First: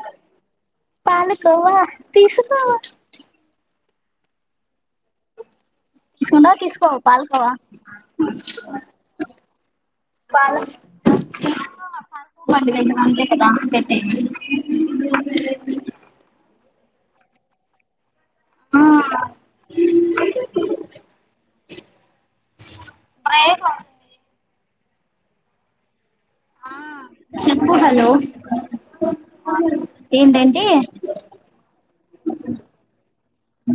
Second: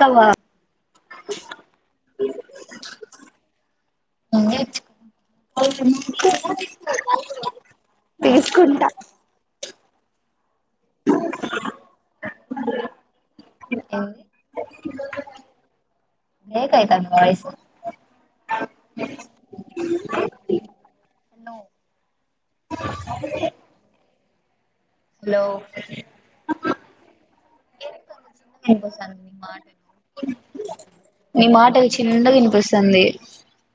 Kahwa palkova తీసుకోవా [unintelligible] తీసుకుంటవా తీసుకోవా palkova Paul అంతే కదా అంతే అంతే బ్రేక్ అయితాంది వాయిసు ఆ [inaudible] హలో ఆ చెప్పు హలో వినిపిస్తాంది నీ మాటలు ఏంటంటే నీ మాటలు చిన్నగా వినిపిస్తుంది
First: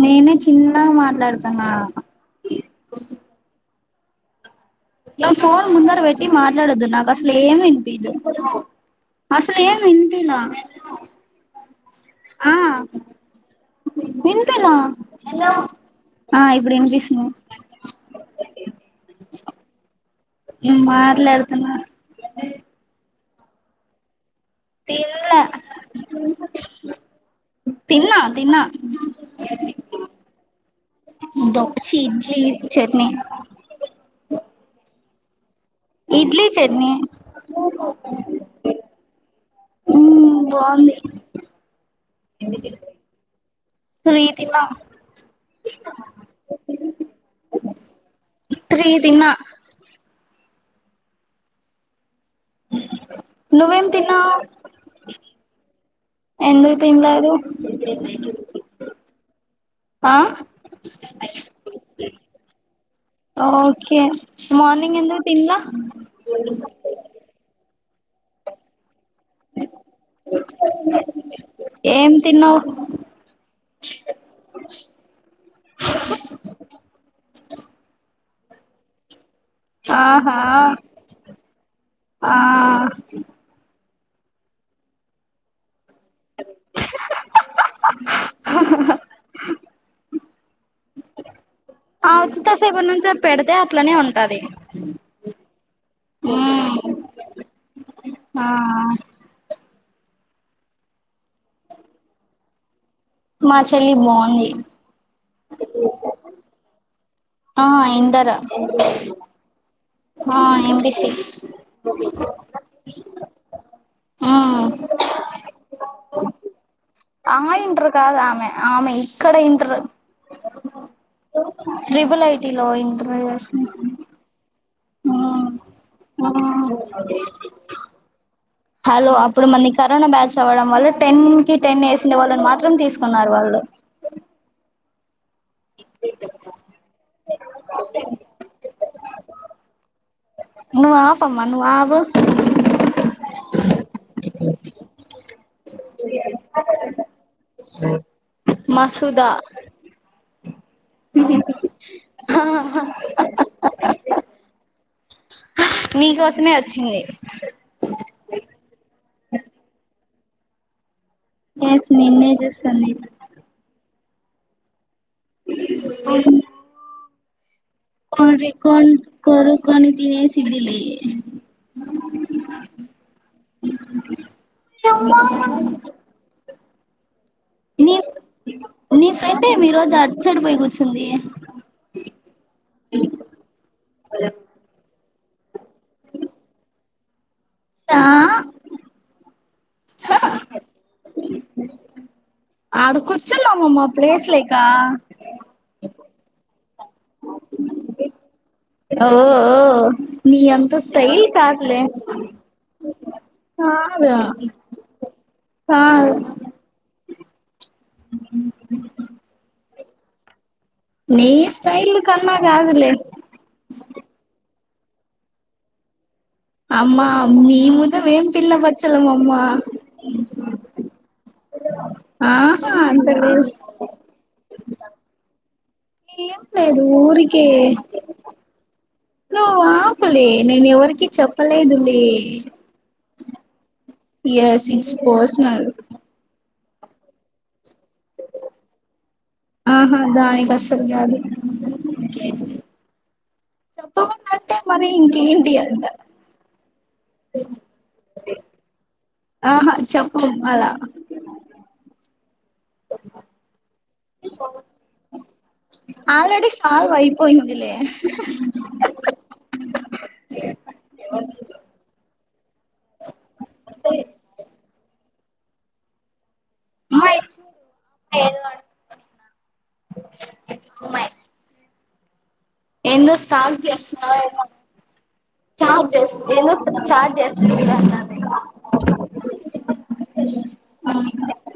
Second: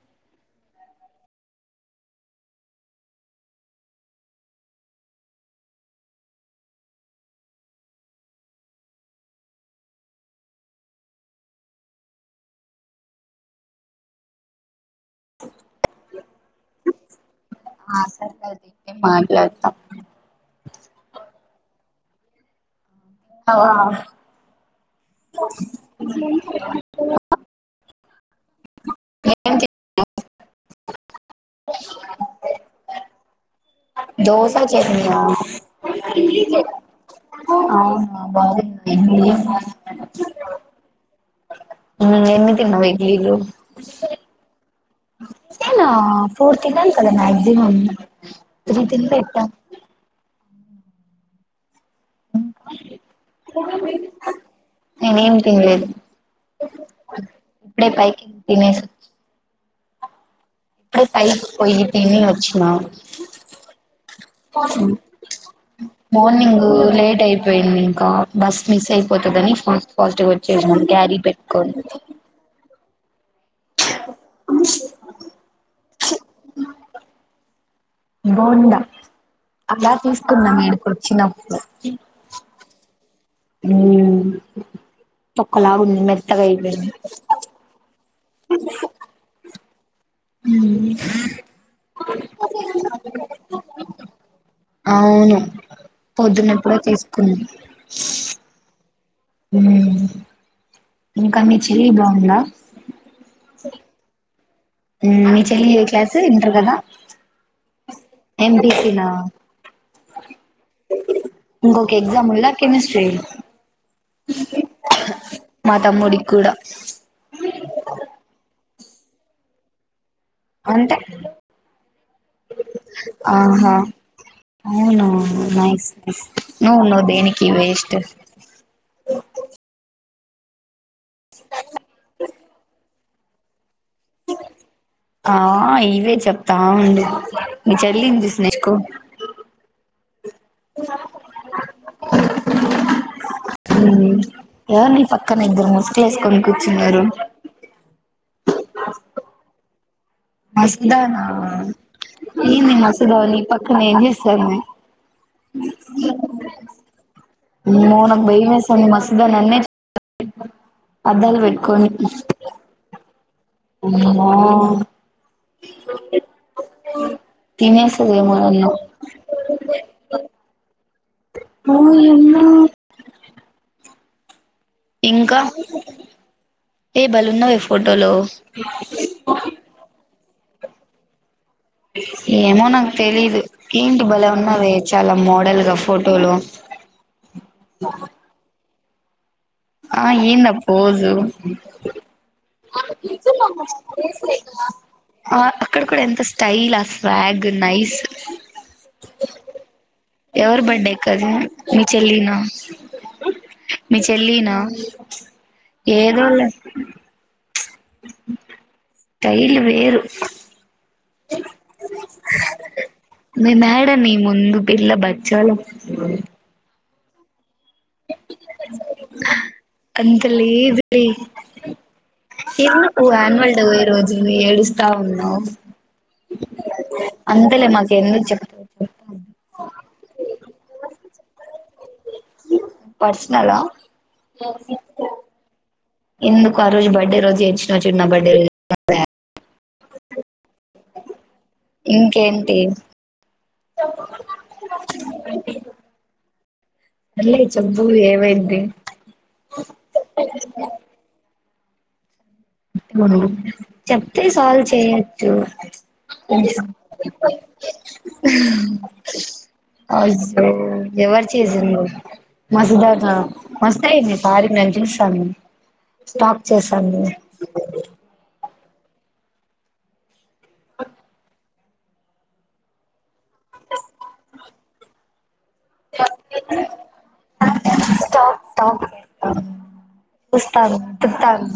నేనే చిన్నగా మాట్లాడుతన్నా ఇట్లా ఫోన్ ముందర పెట్టి మాట్లాడొద్దు నాకు అసలు ఏమి వినిపీదు. అసలు ఏం విన్పీలా ఆ విన్పీలా ఆ ఇబుడు వినిపిస్తుం మాట్లాడితే మట్లాడతాం మాట్లాడుతున్న అవునా తిన్లా తిన్నా తిన్నా దొప్ ఛీ ఇడ్లీ చట్నీ దోస చట్నీయా ఇడ్లీ చట్నీ అవునా బాగుందా ఇడ్లీ మ్మ్ బాగుంది ఉమ్ ఎన్ని తిన్నావ్ ఇడ్లీలు త్రీ తిన్నా నేనా ఫోర్ తీన్నాన్ కదా మ్యాక్జిమమ్ త్రీ తిన్ పెట్టా నువ్వేం తిన్నావ్? నేనేం తినలేదు ఎందు తిన్లేదు ఇప్పుడే పైకి తినేసి ఆ ఇప్పుడే పైకి పోయి తిని వచ్చినా ఓకే మార్నింగ్ ఎందుకు తిన్లా మార్నింగ్ లేట్ అయిపోయింది. ఇక బస్ మిస్ అయిపోతదని ఫాస్ట్ ఫాస్ట్గా వచ్చేసాం క్యారీ పెట్కోని ఏం తిన్నావ్ బోండా అలా ఆహా తీసుకున్నాం మీడికి వచ్చినప్పుడు ఆ ఉమ్ చొక్కలాగుంది అ మెత్తకైపోది హ్మ్ ఆ అంతసేపురి నుంచి పెడితే అట్లనే ఉంటది మ్మ్ పొద్దునెప్పుడో తీసుకుంది ఆ ఉమ్ ఇంకా మీ చెల్లి బాగుందా మా చెల్లి బాగుంది మీ చెల్లి ఏ క్లాస్ ఇంటర్గాదా ఆ ఇంటర్ ఆ ఎంపీసీ ఇంకొక ఉమ్ ఎగ్జామ్ ఉందా కెమిస్ట్రీ మా తమ్ముడికి కూడా ఆ ఇంటర్ కాదు ఆమె ఆమె ఇక్కడ ఇంటర్ అంటే ట్రిబుల్ ఐటీ లో ఇంటర్ చేసింది అవునా నైస్ [inaudible] నువ్వు ఉన్నావ్ దేనికినికి వేస్ట్ హలో అప్పుడు మనకి కరోనా బ్యాచ్స్ అవ్వడం వల్ల టెన్ కి టెన్ వేస్ండ వాళ్ళని మాత్రం తీసుకు న్నారు వాళ్ళు ఆ ఇవే చెప్తా ఉంది మీ చెల్లిని చూసి నేర్చుకో జ నువ్వు ఆపు అమ్మ నవ్వు అప్పు హ్మ్ ఎవర్ నీ పక్కన ఇద్దరు ముసులు వేసుకొని కూర్చున్నారు మసూదా మసదానా నను మసూదానీ పక్కన ఏమ్ చేస్తుంది నీకోసమే వచ్చింది అమ్మో నాకు బయమేసన్నది మసదా నన్నే చూ అద్దాలు పెట్టుకోని ఎస్ నిన్నే చూస్తాను అమ్మో అవును కొ తినేస్తదేమో నన్ను రికో కోరుకొని తినేసిదిలే ఓయ్యామ్మో యమ్మ ఏ బలేఉన్నావే నీ ఫోటోలో నీ ఫ్రెండేమీ ఈ రోజు అటు సైడ్ పోయి కూర్చుంది ఏమో నాకు తెలీదు ఏంటి బలే ఉన్నావే చాలా మోడల్ గా ఫోటోలు సా ఆ ఏంది ఆ పోజు ఆడ కూర్చున్నామమ్మ ప్లేస్ లేక ఆ అక్కడ కూడా ఎంత స్టైల్ ఆ ఫగ్ నైస్ ఓ ఓ నీ ఎవరు అంత బర్త్డే కి స్టైల్ అది కాదులే మీ చెెల్లినా మీ కాదు చెల్లినా కాదు ఏదోలే స్టైల్ వేరు నీ స్టైల్ కన్నా కాదులే మేము యాడ నీ ముందు పిల్ల బచ్చాలాం అమ్మా అమ్మీ నీ ముందు మేం పిల్లబచ్చలంమ్మ అంత లేదులే ఎందుకు ఆన్వల్ డే పోయ రోజు ఏడుస్తా ఉన్నావు ఏంలేదు ఊరికే అంతలే మాకు ఎందుకు చెప్తావు చెప్పు. నువ్వు ఆపలే నేను ఎవరికి చెప్ప లేదులే పర్సనలా ఎస్ ఇట్స్ పర్సనల్ ఎందుకు ఆ రోజు బర్త్డే రోజు ఏడిచినావ్ చూడు నా బర్త్డే [unintelligible] ఆహా దానికి అసలు కాదు ఇంకేంటి చెప్పకుండ అంటే మరి ఇంకేంటి అంట సర్లే చెప్పు ఏమైంది అ హా చెప్పము అలా ఉహు చెప్తే సాల్వ్ చేయచ్చు ఆల్రెడీ సాల్వ్ అయిపోయిందిలే అయ్యో ఎవరు చేసిండ్రు మాసుదాక వస్తే మస్తయింది సారికి నన్ను చూస్తాంది స్టాక్ చేస్తాంది అమ్మాయి ఏదో ఆన్ ఏందో స్టార్ట్ చేస్తున్నావేమో చాట్ చేస్త ఏందో చార్ట్ చేస్తన అంటాంది అక్క ఉస్తాన్ చెప్తాన్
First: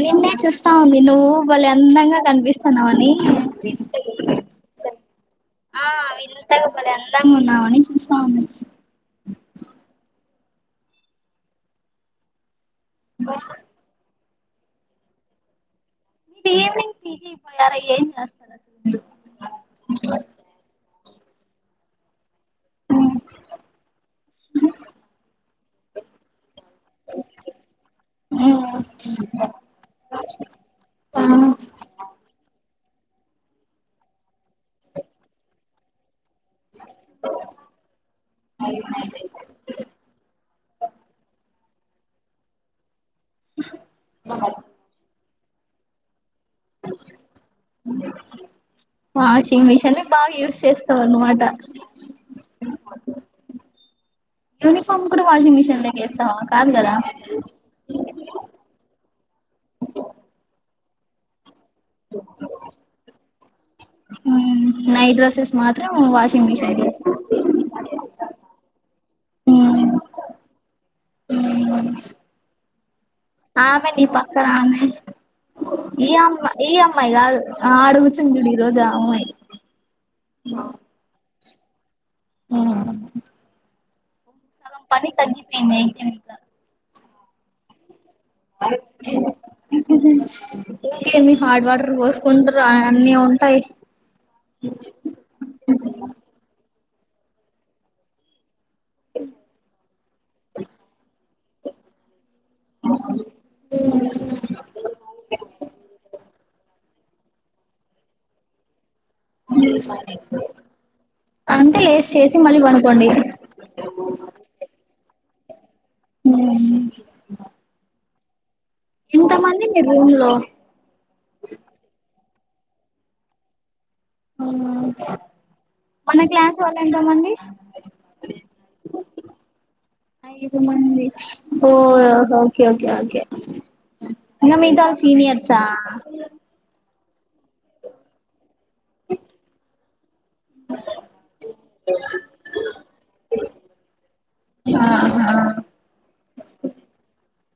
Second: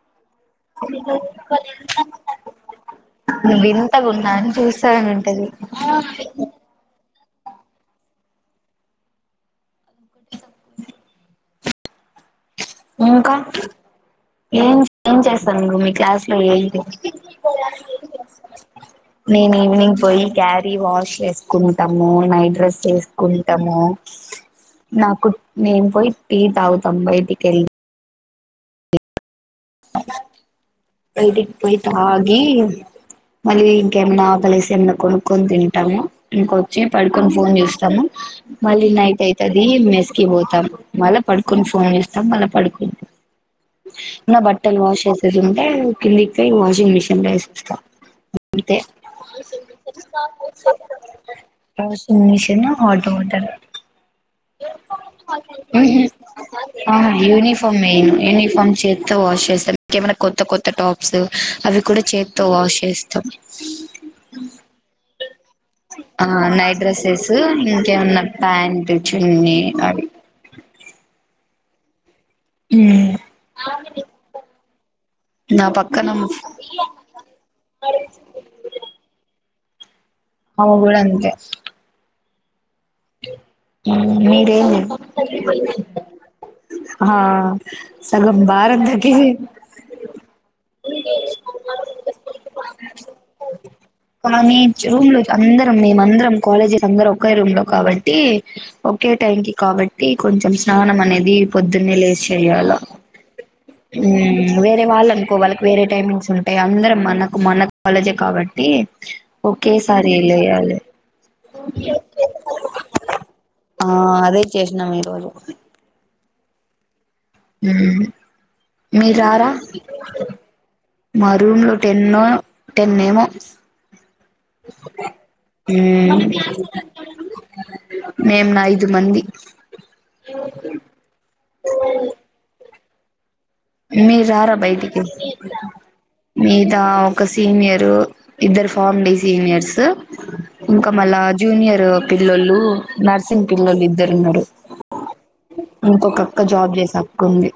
నిన్నే చూస్తా ఉంది నువ్వు బలే అందంగా కనిపిస్తన్నావని నువ్వు వింతగా ఉన్నా అని చూస్తాను ఉంటది ఆ వింతగా బలే అందంగా ఉన్నావని చూస్తా ఉంది [unintelligible] ఇంకా ఏం ఏం చేస్తంది మీ మమ్మీ ఈవినింగ్ పీజీకిపోయారా ఏం చేస్తున్నారు అసలు మీరు నేను ఈవినింగ్ పోయి క్యారీ వాష్ చేసుకుంటాము నైట్ డ్రెస్ ఏసుకుంటము నాకు నేను పోయి టీ తాగుతాం బయటికి వెళ్ళి ఉమ్ బయటికి పోయితాగి మళ్ళీ ఇంకేమైనా ఆకలేసె ఏమైనా కొనుక్కొని తింటాము ఇంకొచ్చి పడుకొని ఫోన్ చూస్తము మళ్ళీ నైట్ అయితది మెస్కి పోతాం మళ్ళా పడు కొని ఫోన్ చూస్తాం మళ్ళ పడుకుం ఇంగ బట్టలు వాష్ చేసేది ఉంటే కింది కి పోయి వాషింగ్ మిషన్ లో ఏస్ వొస్త అంతే వాషింగ్ మిషన్ బాగా యూస్ చేస్తావు అన్నమాట washing machine hot water uniform కూడా వాషింగ్ మిషన్ లోకి వేస్తావా కాదు కదా ఆహా యూనిఫామ్ వేయను యూనిఫామ్ చేత్తో వాష్ చేస్తాను ఇంకేమైనా కొత్త కొత్త టాప్స్ అవి కూడా చేత్తో వాష్ చేస్తాం నైట్ డ్రెస్సెస్ మాత్రం ఆ వాషింగ్ మిషన్ నైట్ డ్రెస్సెస్ ఏవన్న ప్యాంట్ చున్నీ అవి ఉమ్ ఆమె నీ పక్కన ఆమె నా పక్కన ఇ అమ్మా ఇ అమ్మాయి గదు ఆడగుచ్చింది చూడు ఈ రోజు ఆ అమ్మాయి ఆ పాప కూడా అంతే మ్ మీరు ఏం సగం పని తగ్గిపోయింది అయితే ఇంకా హా సగం బారం తకి ఇంకేమి హాట్ వాటర్ పోసుకుంటూ రా అన్నీ ఉంటాయి కానీ రూమ్ లో అందరం మేమందరం కాలేజీ అందరం ఒకే రూమ్ లో కాబట్టి ఓకే టైం కి కాబట్టి కొంచెం స్నానం అనేది పొద్దున్నే లేచి చెయ్యాల హు వేరే వాళ్ళు అనుకో వాళ్ళకి వేరే టైమింగ్స్ ఏ అందరం మనకు మన కాలేజే కాబట్టి ఓకే సారి లేయాలి అంతే లేస్ చేసి మళ్ళీ పనుకోండి ఆ అదే చేసినాం ఈరోజు ఉ మ్ ఉమ్ మీరు రారా మంది మీ రూమ్ లో మా రూమ్ లో ఎన్నో టెన్నేమో మ్ మన క్లాస్ వాళ్ళు ఎంతమంది మేం ఐదు మంది ఐదు మంది ఓ ఓకే ఓకే ఓకే ఇంగ మీరారా మిగతా వాళ్ళు బయటికి సీనియర్సా మీదా ఒక సీనియర్ ఇద్దరు ఫామ్ డి సీనియర్స్ ఇంకా మళ్ళా జూనియర్ పిల్లొలు నర్సింగ్ పిల్లొలు ఇద్దరు ఉన్నారు ఆ ఆ ఒక అక్క జాబ్ చేసే అక్క ఉంది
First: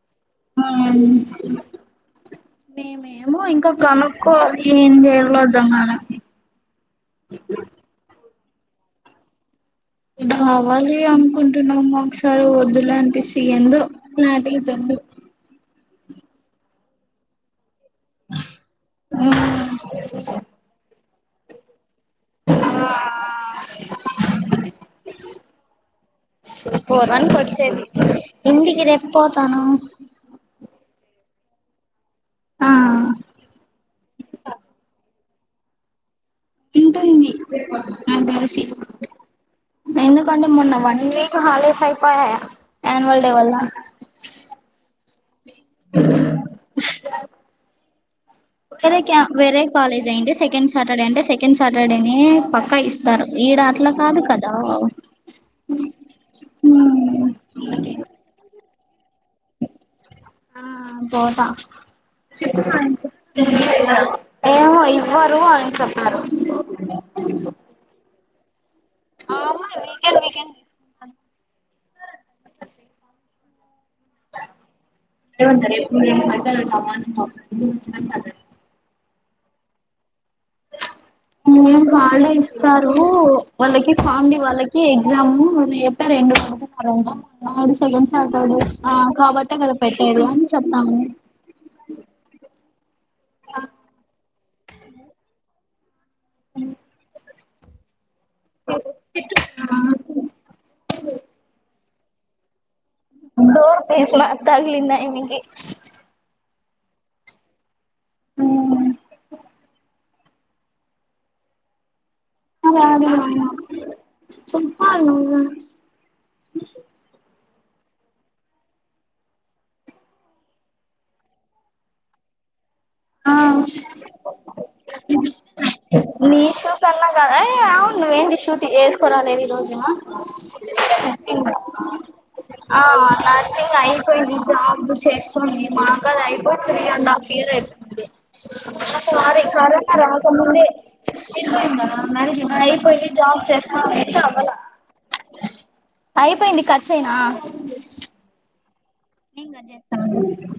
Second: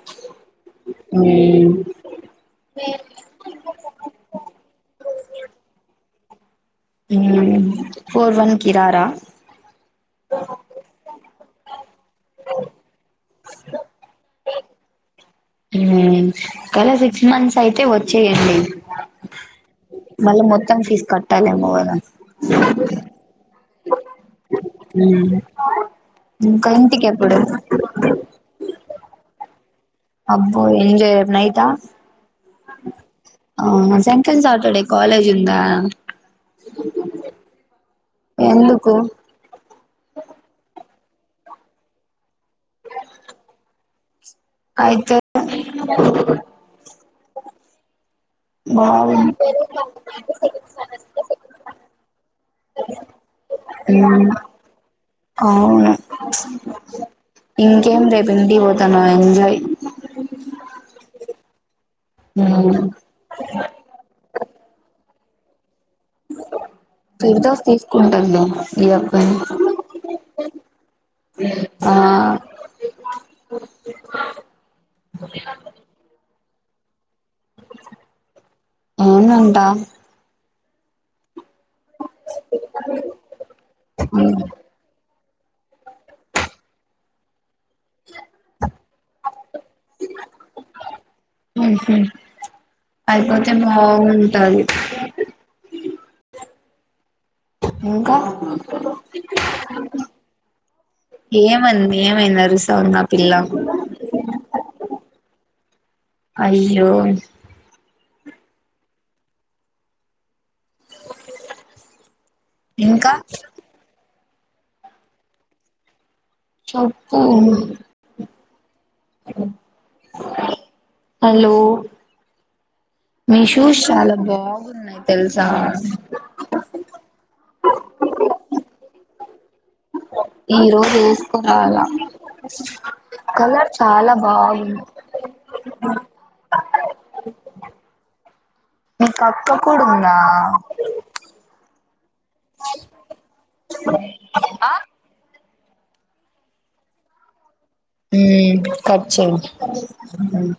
ఉమ్ హుమ్మ్ మేము ఇంకా కనుకోవాలి ఏం చేయలో అర్థం కాలే హ్మ్మ్ ఫోర్ వన్ కి రారా రావాలి అనుకుంటున్నాము ఒకసారి వద్దులే అనిపిస్తు ఎందో లాంటిదడు హుమ్మ్ కాల సిక్స్ మంత్స్ యితే అయితే వచ్చేయండి మళ్ళీ మొత్తం ఫీజు కట్టాలేమో కదా ఉమ్ ఫోర్ వన్ కి వచ్చేది ఇంటికి రేపు పోతాను నైత ఆ ఆ సేసెంట్ సాటర్డే కాలేజ్ జిందా ఉంటుంది నాకు తెలిసి ఎందుకు ఎందుకంటే మొన్న వన్ వీక్ హాలిడేస్ అయిపోయాయా అనువల్ డే వల్ల అయితే వేరే బాగు క వేరే కాలేజ్ అయిే సెకండ్ సాటర్డే అంటే సెకండ్ సాటర్డే ని పక్కా ఇస్తారు ఈడ అట్లా కాదు మ్ కదా అవును హ్మ్మ్ ఇంకేం రేపు ఇంటికి పోతాను ఎంజాయ్ ఆ పోతా మ్ ఏమో ఇవ్వరు అని చే ఫిర్దస్ తీసుకుంటంద ఈయాప్ప ఆ అమ్మాయి వీకెండ్ వీకెండ్ ఆ అ ఉంట పూ [inaudible] అవునంటా హ్మ్మ్ వాళ్ళే ఇస్తారు వాళ్ళకి ఫామ్ మ్ డి వాళ్ళకి ఎగ్జామ్ రేపే రెండు రెండు పంపిస్తారంట డు సెకండ్ స్టార్ట్డు ఆ కాబట్టే కదా పెట్టేది అని చెప్తాము హు అయిపోతే బాగుంటది హ్మ్మ్ ఇంకా ఏమంది ఏమైంది అరుస్ డోర్ తెరిచిన తగలింది ఆయనకి అయ్యో హ్మ్మ్ అ అద ఇంకా చెప్పాలా నువు చెప్పు హలో ఆ మీ షూస్ చాలా బాగున్నాయి తెలుసా నిషు కన్నా గా హేయ్ ఆ నువ్వేండిషూ చేసుకోరాలేదు ఈ రోజు ఏమో ఈ రోజు ఇసుకొనిరావల ఆ నర్సింగ్ అయిపోయింది బాగుంది జాబ్ చేస్తుంది మాకాది అయిపోయి త్రీ అండ్ ఆఫ్ హీరో అయిపోంది అ మీ సారీ కక్క కూడా కరోనా ఉందా రాకముందే అయిపోయిందా మేనేజింగ్ ఐపోయింది జాబ్ చేస్తుంది ఇంకా అవ్వలా అయిపోయింది కట్ చేయనా హ్మ్మ్ కట్ చెయ్ నేను కట్ చేస్తాను హ్మ్మ్